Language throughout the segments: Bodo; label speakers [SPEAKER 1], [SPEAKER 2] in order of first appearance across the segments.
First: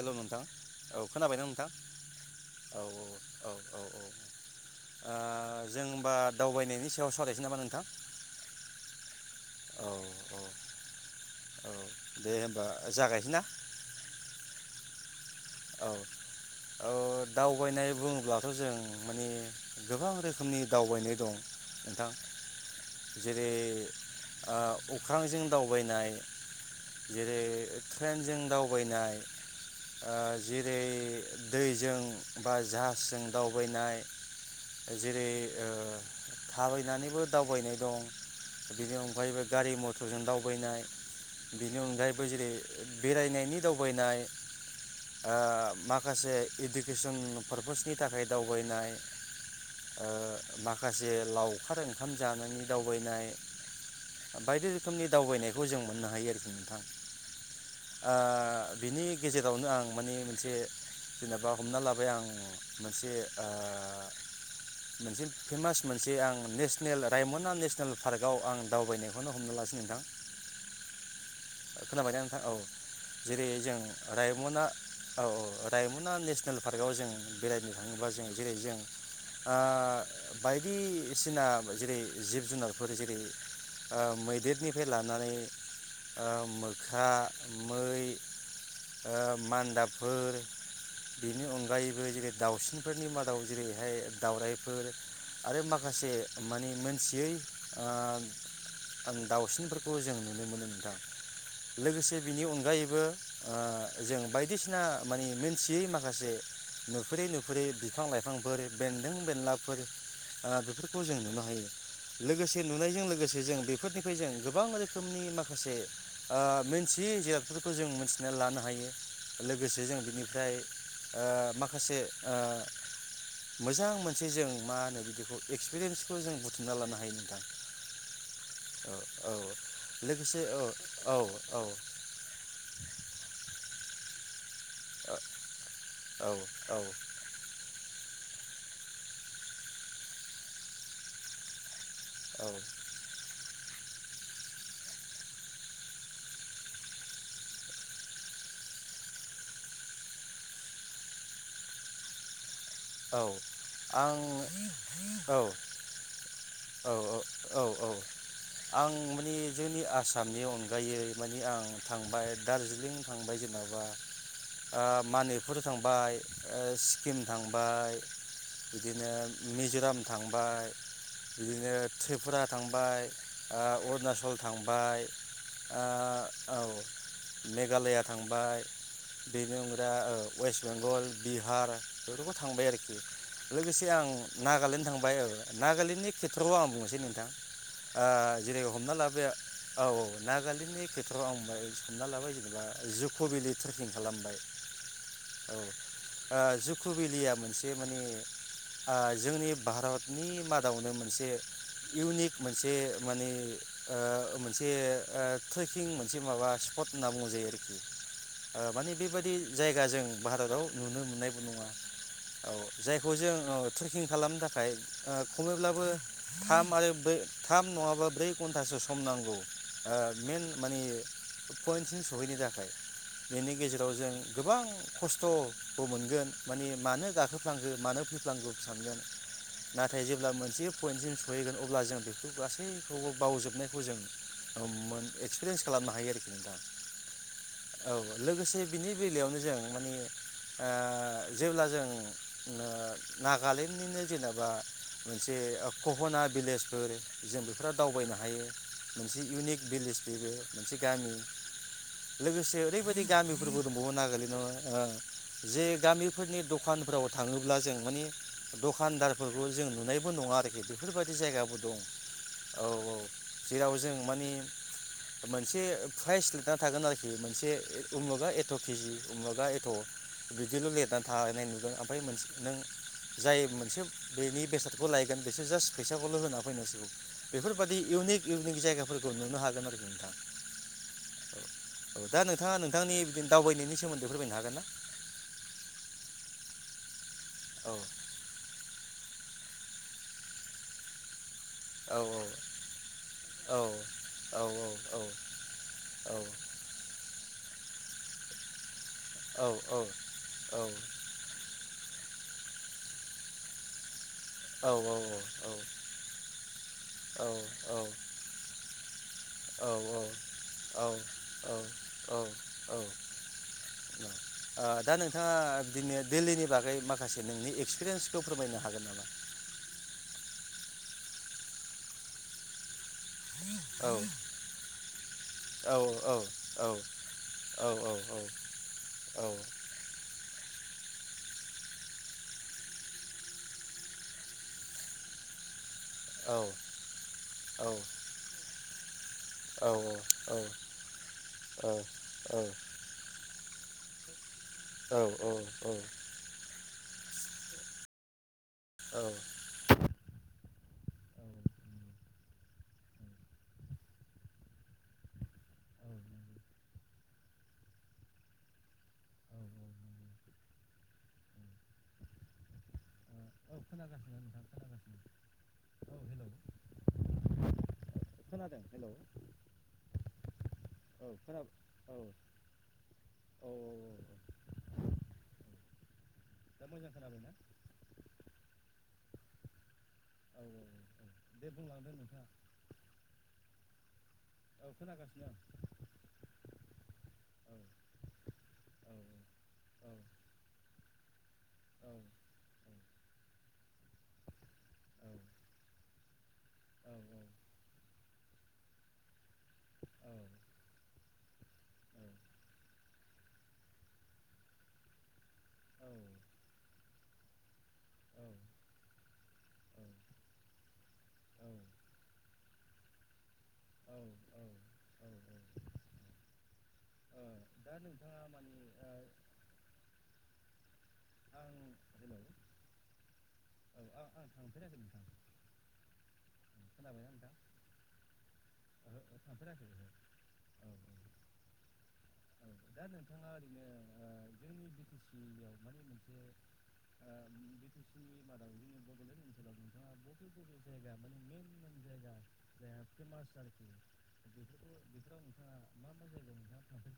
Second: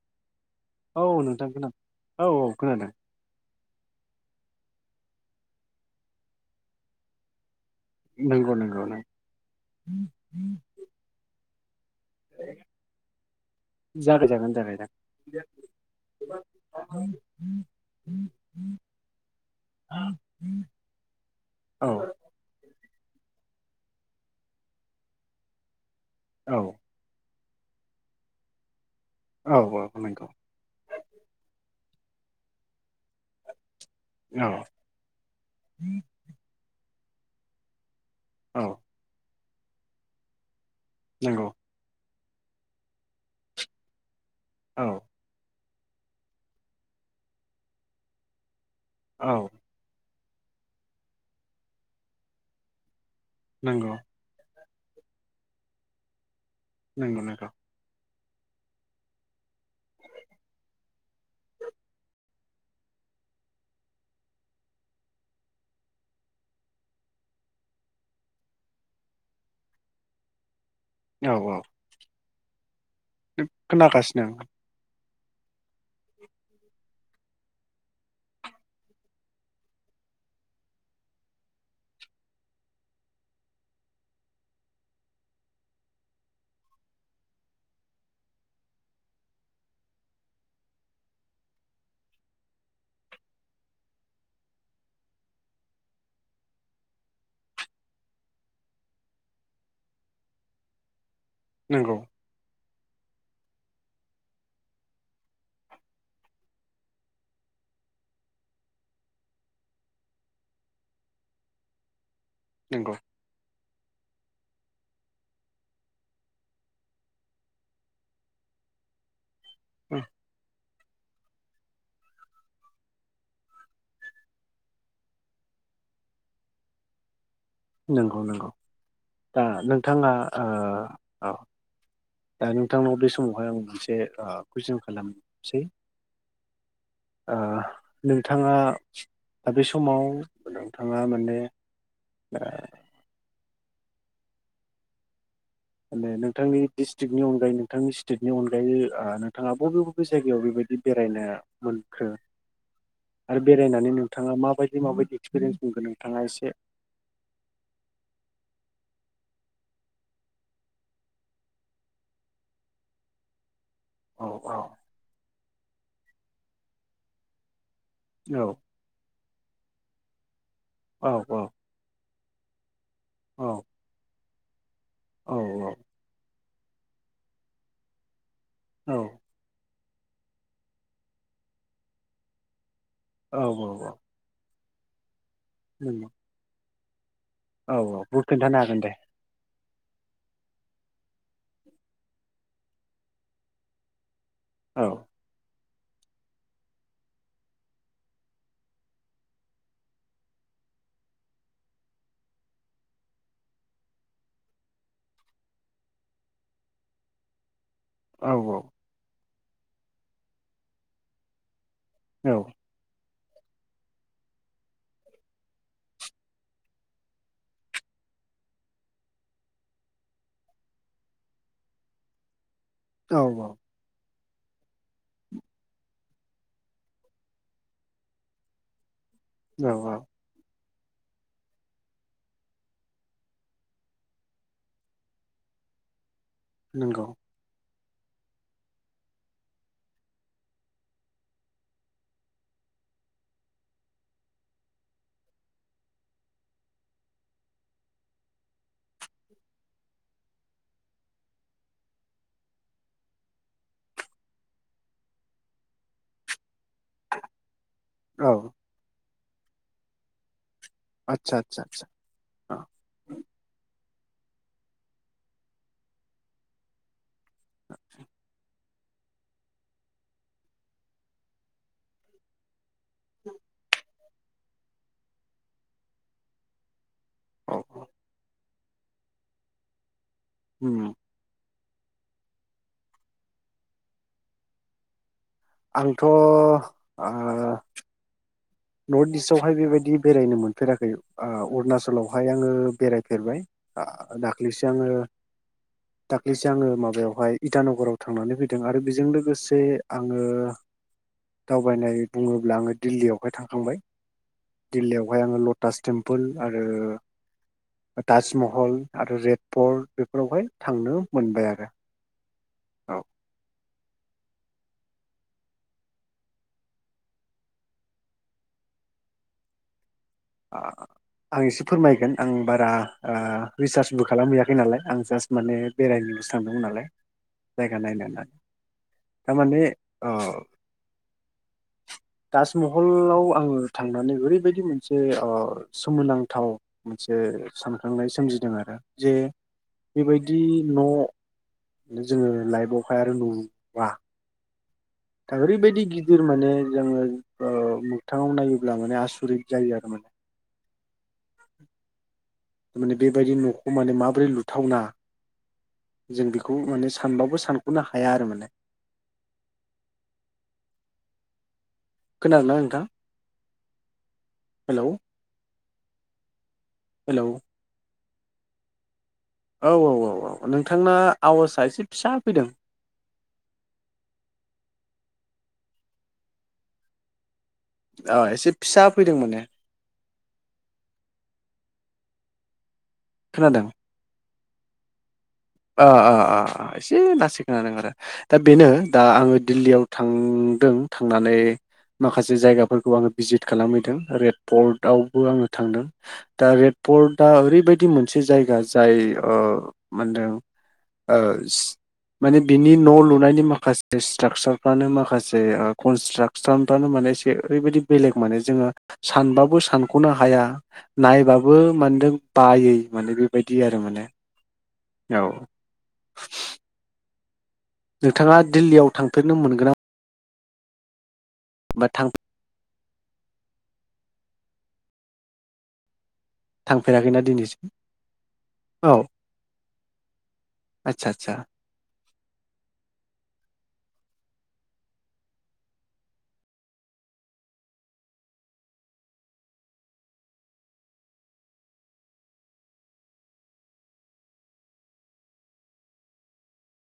[SPEAKER 1] हेलौ नोंथां औ खोनाबाय ना नोंथां औ औ औ औ औ आ जों बा दावबायनायनि सायाव सावरायसै नामा नोंथां
[SPEAKER 2] नंगौ नंगौ नं
[SPEAKER 1] औ औ औ दे होनबा जागायसै ना
[SPEAKER 2] [unintelligible]
[SPEAKER 1] औ औ दावबायनाय बुंङोब्लाथ जों माने गोबां रोखोमनि दावबायनाय दं
[SPEAKER 2] औ
[SPEAKER 1] नोंथां जे- रै अख्रांजों दावबायनाय
[SPEAKER 2] औ
[SPEAKER 1] जेरै ट्रेनजों दावबायनाय
[SPEAKER 2] औ औ
[SPEAKER 1] ओ
[SPEAKER 2] नंगौ
[SPEAKER 1] जेरै दैजों बा जाहाजजों दावबायनाय
[SPEAKER 2] औ
[SPEAKER 1] जेरै आ थाबा- यनानैबो दावबायनाय दं
[SPEAKER 2] औ
[SPEAKER 1] बिनि अनगायैबो गारि मथरजों दावबायनाय
[SPEAKER 2] नंगौ
[SPEAKER 1] बिनि अनगायै बो जेरै बेरायनायनि दावबायनाय
[SPEAKER 2] औ
[SPEAKER 1] आ माखासे इडुकेसन पारपासनि थाखाय दावबायनाय
[SPEAKER 2] औ।
[SPEAKER 1] आ माखासे लावखार ओंखाम जानायनि दावबायनाय
[SPEAKER 2] नोंगौ।
[SPEAKER 1] बायदि रोखोमनि दावबायनायखौ जों मोननो हायो आरोखि।
[SPEAKER 2] नोंगौ नोंगौ।
[SPEAKER 1] आ बिनि गेजेरावनो आं माने मोनसे जेनेबा हमना लाबाय आं मोनसे आ मोनसे फेमास मोनसे आं नेसनेल रायमना नेसनेल पार्कआव आं दावबायनायखौनो हमना लासै नोंथां।
[SPEAKER 2] औ औ
[SPEAKER 1] खोनाबायना औ। जेरै जों
[SPEAKER 2] खोनागासिनो
[SPEAKER 1] रायमना औ औ रायमना नेसनेल पार्कआव जों बेरायनो थाङोबा जों जेरै जों आ बायदिसिना जेरै जिब जुनारफोर जेरै आ मैदेरनिफ्राय लानानै ओ मोख्रा मै ओ मान दाबफोर बेनि अनगायैबो जेरै दाावसिनफोरनि मादाव जेरैहाय दाावरायाइफोर आरो माखासे मानि मोनथियै आ दाावसिनफोरखौ जों नुनो मोनो नोंथां।
[SPEAKER 2] नंगौ
[SPEAKER 1] लोगोसे बिनि अनगायै बो ओ जों बाय बायदिसिना मानि मोनथियै माखासे नुफेरै नुफेरै बिफां लाइफांफोर बेन्दों बेनलाफोर आ बेफोरखौ जों नुनो हायो। लोगोसे
[SPEAKER 2] नंगौ
[SPEAKER 1] नुनायजों लोगोसे जों बेफोरनि जों गोबां रोखोमनि माखासे ओ मोनथियै जिरादफोरखौ जों मोनथिनानै लानो हायो। लोगोसे जों बिनिफ्राय ओ माखासे ओ मोजां मोनसे जों मा होनो बिदिखौ एक्सपिरेन्सखौ जों बुथुमना लानो हायो नोंथां।
[SPEAKER 2] नोंगौ नोंगौ।
[SPEAKER 1] औ औ
[SPEAKER 2] दा नोंथाङा ओ औ। ओ नोंथांनाव बे समावहाय आं मोनसे ओ कुइसन खालामनोसै
[SPEAKER 1] औ औ
[SPEAKER 2] ओ नों नोंथाङा दा बे समाव नोंथाङा माने ओ
[SPEAKER 1] औ।
[SPEAKER 2] माने नोंथांनि डिस्ट्रिक्टनि अनगायै नोंथांनि स्टेटनि अनगायै ओ नोंथाङा बबे बबे जायगायाव बेबायदि बेरायनो मोनखो?
[SPEAKER 1] औ
[SPEAKER 2] आरो बेरायनानै
[SPEAKER 1] आं
[SPEAKER 2] नोंथाङा माबायदि माबायदि
[SPEAKER 1] औ
[SPEAKER 2] एक्सपिरियेन्स मोनगोन नोंथाङा एसे
[SPEAKER 1] औ औ औ औ आं नि जोंनि आसामनि अनगायै माने आं थांबाय दार्जिलिं थांबाय जोंनाव ओ
[SPEAKER 2] औ औ
[SPEAKER 1] ओ मानेपुर थां बाय ओ स्किम थां बाय
[SPEAKER 2] औ
[SPEAKER 1] बिदिनो मिज'राम थांबाय।
[SPEAKER 2] औ
[SPEAKER 1] बिदिनो त्रिपुरा थां बाय ओ अरुणाचल थां
[SPEAKER 2] औ औ
[SPEAKER 1] औ मेघालया थांब बाय
[SPEAKER 2] औ
[SPEAKER 1] बेनि अनगा दा ओ वेस्ट बेंगल बिहार बेबो थांबाय आरोखि
[SPEAKER 2] औ
[SPEAKER 1] लोगोसे
[SPEAKER 2] औ औ
[SPEAKER 1] आं नागालेण्ड थांबाय ओ
[SPEAKER 2] नंगौ
[SPEAKER 1] नागालेण्डनि खेथ्रआव आं बुंनोसै नोंथां
[SPEAKER 2] औ औ
[SPEAKER 1] ओ
[SPEAKER 2] बे खोन्थानो
[SPEAKER 1] जेरै
[SPEAKER 2] हागोन दे
[SPEAKER 1] हमना लाबाय औ औ नागालेण्डनि खेथ्र'आव आं बाय सानना लाबाय जेनेबा जुक' भेलि ट्रेकिं खालामबाय
[SPEAKER 2] औ
[SPEAKER 1] औ ओ जु कुबिलिया मोनसे माने ओ जोंनि भारतनि मादावनो मोनसे इउनिक मोनसे माने ओ मोनसे ओ ट्रेकिं मोनसे माबा स्पट होनना बुङो जायो आरो। ओ‌
[SPEAKER 2] औ
[SPEAKER 1] माने बेबायदि जायगा जों भारताव नुनो मोननायबो नङा औ जाय बेखौ जों ओ ट्रेकिं खालामनो थाखाय ओ खमैब्लाबो थाम आरो ब्रै थाम नङाबा ब्रै घन्टासो सम नांगौ‌ ओ मेन माने पइन्टसिम सहैनो थाखाय
[SPEAKER 2] औ
[SPEAKER 1] बेनि गेजेराव जों गोबां खस्थबो मोनगोन माने मानो गाखोफ्लांखो मानो फैफ्लांखो सानगोन
[SPEAKER 2] औ औ
[SPEAKER 1] नाथाय जेब्ला मोनसेयो पइन्टसिम सहैगोन अब्ला जों बेफोर गासैखौबो बावजोबनायखौ जों मोन एक्सपिरियेन्स खालामनो हायो नोंथां
[SPEAKER 2] नंगौ
[SPEAKER 1] औ लोगोसे बिनि बेलायावनो जों माने ओ जेब्ला जों ओ नागालेण्डनिनो जेनेबा मोनसे कहना भिलेजफोर जों बेफोराव दावबायनो हायो मोनसे इउनिक भिलेज बेबो मोनसे गामि लोगोसे ओरैबायदि गामिफोरबो दंबावो नागालेण्डआवनो ओ जे गामि फोरनि दग दखानफोराव थाङोब्ला जों माने
[SPEAKER 2] औ
[SPEAKER 1] दखानदार फोरखौ जों नुनायबो नङा आरोखि बेफोरबादि
[SPEAKER 2] आदसा
[SPEAKER 1] जायगाबो
[SPEAKER 2] आदसा
[SPEAKER 1] दं
[SPEAKER 2] आदसा
[SPEAKER 1] औ औ जेराव जोंङो माने मोनसे प्राइज लिरना थागोन आरोखि बे मोनसे उ मुगा एद एथकेजि बुङोबा एथ बिदिल लिरनानै थाहैनाय नुगोन ओमफ्राय मोनसे नों जाय मोनसे बेनि बेसादखौ लायगोन बेसोर जास्ट फैसाखौल होना फैनांसिगौ बेफोरबायादि
[SPEAKER 2] औ
[SPEAKER 1] इउनिक इउनिक जायगाफोरखौ नुनो हागोन आरोखि नोंथां
[SPEAKER 2] होम
[SPEAKER 1] दा नोंथाङा नोंथांनि बि दावबायनायनि सोमोन्दै फोरमायनो हागोन ना
[SPEAKER 2] आंथ आ
[SPEAKER 1] औ
[SPEAKER 2] नर्थ इस्टआवहाय बेबायदि बेरायनो मोनफेराखै ओ
[SPEAKER 1] औ
[SPEAKER 2] अरुणाचलावहाय आंङो बेरायफेरबाय‌
[SPEAKER 1] औ
[SPEAKER 2] आ
[SPEAKER 1] औ
[SPEAKER 2] दाखलिसो आंङो
[SPEAKER 1] औ औ
[SPEAKER 2] दाखलिसो आंङो माबायावहाय इटानगराव थांनानै फैदों बे बेजों
[SPEAKER 1] औ
[SPEAKER 2] लोगोसे
[SPEAKER 1] औ
[SPEAKER 2] आंङो
[SPEAKER 1] औ
[SPEAKER 2] दावबायनाय बुङोब्ला आंङो दिल्लीयाव बेवहाय थांखांबाय
[SPEAKER 1] औ औ
[SPEAKER 2] दिल्लीयावहाय आंङो
[SPEAKER 1] औ
[SPEAKER 2] लटास टेम्पोल आरो ताजमहल आरो रेड
[SPEAKER 1] औ
[SPEAKER 2] पर्ट बेफोरावहाय थांनो मोनबाय आरो
[SPEAKER 1] [unintelligible] औ ओ
[SPEAKER 2] औ
[SPEAKER 1] दा नोंथाङा बिदिनो दिल्लीनि बागै माखासे नोंनि एक्सपिरियेन्सखौ फोरमायनो हागोन नामा
[SPEAKER 2] आआ आं एसे फोरमायगोन आं बारा ओ
[SPEAKER 1] औ
[SPEAKER 2] रिसार्चबो खालामहैयाखै नालाय आं जास्ट माने
[SPEAKER 1] औ औ
[SPEAKER 2] बेरायनोसो थांदोंमोन
[SPEAKER 1] औ
[SPEAKER 2] नालाय
[SPEAKER 1] औ
[SPEAKER 2] जायगा नायनो होननानै
[SPEAKER 1] औ
[SPEAKER 2] थारमाने ओ [inaudible] ताजमहलाव आंङो थांनानै ओरैबायदि मोनसे जे अ
[SPEAKER 1] औ
[SPEAKER 2] सोमोनांथाव मोनसे सानखांनाय सोमजिदों आरो जे बेबायदि न जोंङो लाइफआवहाय आरो नु बा
[SPEAKER 1] औ औ
[SPEAKER 2] ओरैबायदि गिदिर माने जोंङो ओ मोगथाङाव नायोब बा
[SPEAKER 1] औ
[SPEAKER 2] माने आसुरित जायो आरो माने। थारमाने बेबायदि नखौ माने माबोरै लुथावना जों बेखौ माने सानबाबो सानखनो हाया आरो माने [inaudible] खोनादों ना नोंथां?
[SPEAKER 1] खोनादों नोंथां
[SPEAKER 2] हेलौ
[SPEAKER 1] खोनादों।
[SPEAKER 2] हेलौ
[SPEAKER 1] हेलौ
[SPEAKER 2] औ औ औ औ नोंथांना आवाजआ एसे फिसा फैदों
[SPEAKER 1] दा मोजां खोनादों ना?
[SPEAKER 2] अ एसे फिसा फैदों माने
[SPEAKER 1] औ औ औ दे बुंलांदो नोंथाङा
[SPEAKER 2] खोनादों?
[SPEAKER 1] औ खोनादों
[SPEAKER 2] ओ ओ ओ एसे लासै खोनादों आरो दा बेनो दा आङो दिल्लीयाव थांदों थांनानै माखासे जायगाफोरखौ आंङो भिजिट खालामहैदों रेड पर्ट आवबो आंङो थांदों दा रेड प्रद ओरैबायदि मोन मोनसे जायगा जाय ओ मोनदों ओ सि माने बिनि न‌ लुनायनि माखासे स्ट्राकसारफ्रानो माखासे ओ कन्स्ट्राकसन फ्रानो माने ओरैबादि बेलेग माने सानबाबो सानखनो हाया नायबाबो माने बायै बायदि आरो माने औ नोंथाङा दिल्लीयाव थांफेरनो मोनगोना बा थां
[SPEAKER 1] अ थांफेराखै नोंथां
[SPEAKER 2] थांफेराखैना दिनैसिम औ आचसा आचसा
[SPEAKER 1] औ दा नोंथाङा ओरैनो जोंनि बि टि सिव मानिे मोनसे बि टि सि मादाव जोंनि बड'लेण्ड ओनसोलाव नोंथाङा बबे बबे जायगा मे मेन मेन जायगा जाय फेमास आरोखिाव नोंथाङा मा मा जायगायाव नोंथाङा थां [unintelligible]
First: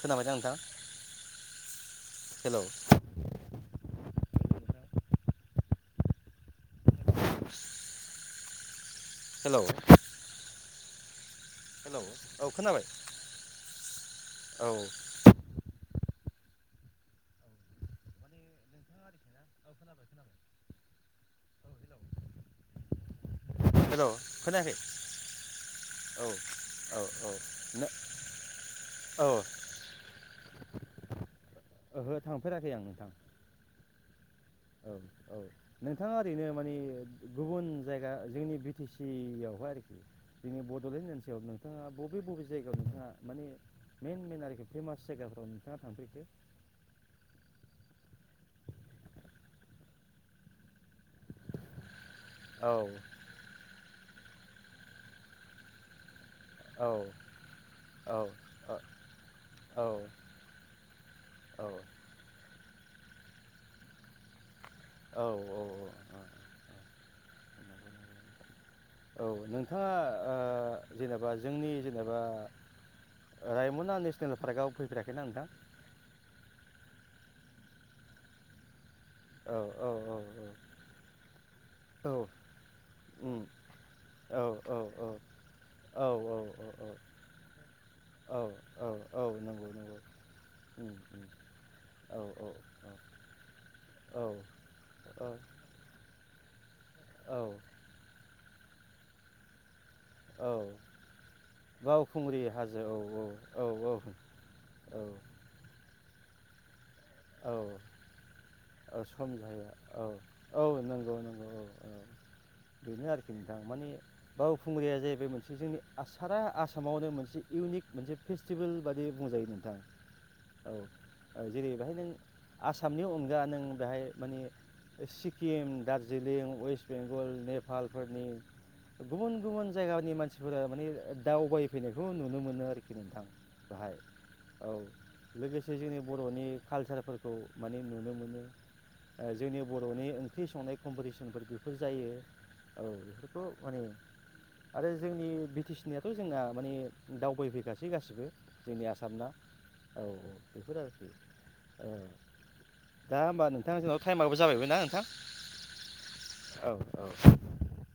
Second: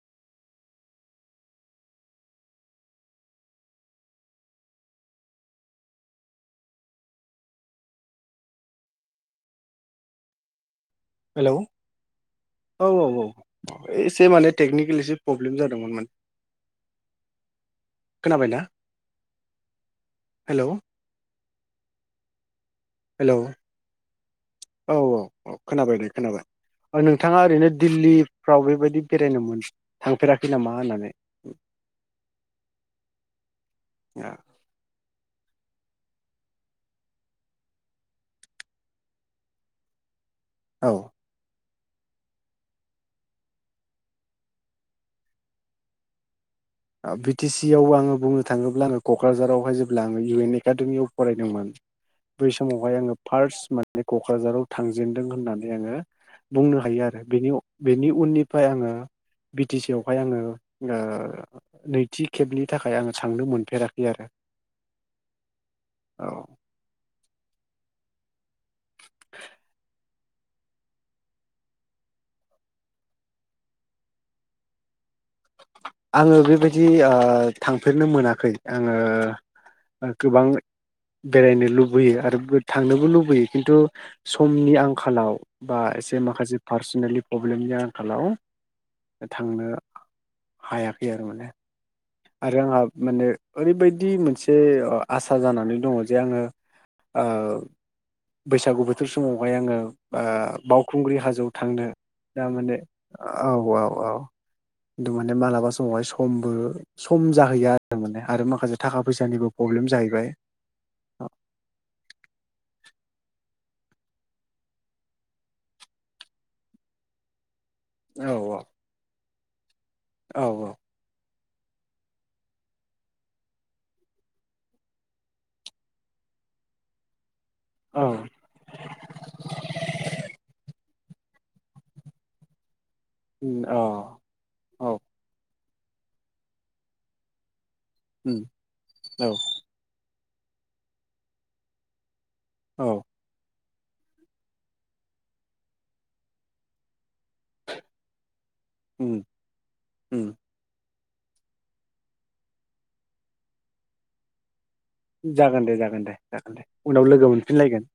[SPEAKER 1] खोनाबाय दां नोंथां हेलौ यश [inaudible] हेलौ
[SPEAKER 2] हेलौ औ औ औ एसे माने
[SPEAKER 1] औ
[SPEAKER 2] टेकनिकेल एसे प्रब्लेम जादोंमोन माने खोनाबायना
[SPEAKER 1] औ खोनाबाय
[SPEAKER 2] हेलौ
[SPEAKER 1] खोनाबाय
[SPEAKER 2] हेलौ
[SPEAKER 1] हेलौ खोनायाखै
[SPEAKER 2] औ औ औ खोनाबायदे
[SPEAKER 1] औ
[SPEAKER 2] खोनाबाय औ नोंथाङा ओरैनो दिल्लीफ्राव बेबायदि
[SPEAKER 1] औ
[SPEAKER 2] बेरायनो थांफेराखै नामा मा होननानै
[SPEAKER 1] ओंहो थांफेराखै आं नोंथां
[SPEAKER 2] औ
[SPEAKER 1] औ औ नोंथाङा ओरैनो मानि गुबुन जायगा जोंनि बि टि सिवहाय आरोखि जोंनि
[SPEAKER 2] औ
[SPEAKER 1] बडलेण्डओनसोलावबो नोंथाङा बबे बबे जायगायाव नोंथाङा माने मेन मेन आरिखि फेमास जायगाफ्राव नोंथाङा थांफेरखो
[SPEAKER 2] बि टि सि आव आङो बुंनो थाङोब्लाबो क'क्राझारावहाय जेब्ला आङो इउ एन एकाडेमियाव फरायदोंमोन बै
[SPEAKER 1] औ
[SPEAKER 2] समावहाय आङो फार्स्ट मोन बे क'क्राझाराव थांजेनदों होननानै आङो बुंनो
[SPEAKER 1] औ
[SPEAKER 2] हायो आरो बेनि बेनि
[SPEAKER 1] औ औ
[SPEAKER 2] उननिफ्राय आङो बि टि सि आवहाय आङो नैथि खेबनि नि थाखाय आङो सांनो मोनफेराखै आरो
[SPEAKER 1] औ औ औ औ औ नोंथाङा ओ जेनेबा जोंनि जेनेबा रायमना नेसनेल पार्कआव फैफेराखैना नोंथां
[SPEAKER 2] आङो बेबायदि ओ थांफेरनो मोनाखै आङो
[SPEAKER 1] औ औ औ
[SPEAKER 2] गोबां
[SPEAKER 1] औ
[SPEAKER 2] बेरायनो
[SPEAKER 1] औ
[SPEAKER 2] लुबैयो आरो थांनोबो
[SPEAKER 1] उम
[SPEAKER 2] लुबैयो खिन्थु
[SPEAKER 1] औ
[SPEAKER 2] समनि
[SPEAKER 1] औ औ
[SPEAKER 2] आंखालाव बा एसे
[SPEAKER 1] औ
[SPEAKER 2] माखासे पार्सनेलि प्रब्लेमनि आंखालाव
[SPEAKER 1] औ औ औ
[SPEAKER 2] थांनो
[SPEAKER 1] नंगौ नंगौ उम
[SPEAKER 2] हायाखै आरो माने
[SPEAKER 1] औ
[SPEAKER 2] आरो आंहा माने ओरैबायदि मोनसे
[SPEAKER 1] औ
[SPEAKER 2] आसा
[SPEAKER 1] औ
[SPEAKER 2] जानानै दङ जे आङो ओ
[SPEAKER 1] औ
[SPEAKER 2] बैसागु बोथोर समावहाय आङो ओ
[SPEAKER 1] औ
[SPEAKER 2] बावखुंग्रि हाजोआव थांनो
[SPEAKER 1] बावखुंग्रि
[SPEAKER 2] ओ माने
[SPEAKER 1] हाजो औ
[SPEAKER 2] औ औ औ
[SPEAKER 1] औ
[SPEAKER 2] दुनावनो मालाबा समावहाय खमबो सम
[SPEAKER 1] औ
[SPEAKER 2] जाहैया माने आरो माखासे थाखा
[SPEAKER 1] सम
[SPEAKER 2] फैसानिबो
[SPEAKER 1] जाया
[SPEAKER 2] प्रब्लेम
[SPEAKER 1] औ
[SPEAKER 2] जाहैबाय
[SPEAKER 1] औ नंगौ नंगौ औ औ बेनो आरोखि नोंथां माने बावखुंग्रिया जाहैबाय मोनसे जोंनि सारा आसामावनो मोनसे इउनिक मोनसे फेस्टिभेल बादि बुंजायो नोंथां
[SPEAKER 2] औ औ
[SPEAKER 1] जेरै बेहाय नों आसामनि अनगा नों बेहाय मानिे सिक्किम दार्जिलिं वेस्ट बेंगल नेप
[SPEAKER 2] औ
[SPEAKER 1] नेपालफोरनि गुबुन गुबुन जायगानि मानसिफोरा माने दावगाय फैनायखौ नुनो मोनो आरोखि नोंथां
[SPEAKER 2] औ
[SPEAKER 1] बाहाय औ लोगोसे बे जोंनि बर'नि कालसार फोरखौ माने नुनो ओ मोनो जोंनि बर'नि ओं ख्रि संनाय कम्पिटिसनफोर बेफोर जायो औ बेफोरथ' माने आरो जोंनि बिटिसिनियाथ' जोंना माने दावबायफैखासै गासिबो जोंनि आसामना औ औ बेफोर आरो [inaudible] ओ दा होमबा नोंथां जोंना टाइमाबो जाबायमोन दां
[SPEAKER 2] जागोन दे जागोन दे जागोन दे
[SPEAKER 1] औ
[SPEAKER 2] उनाव लोगो मोनफिनलायगोन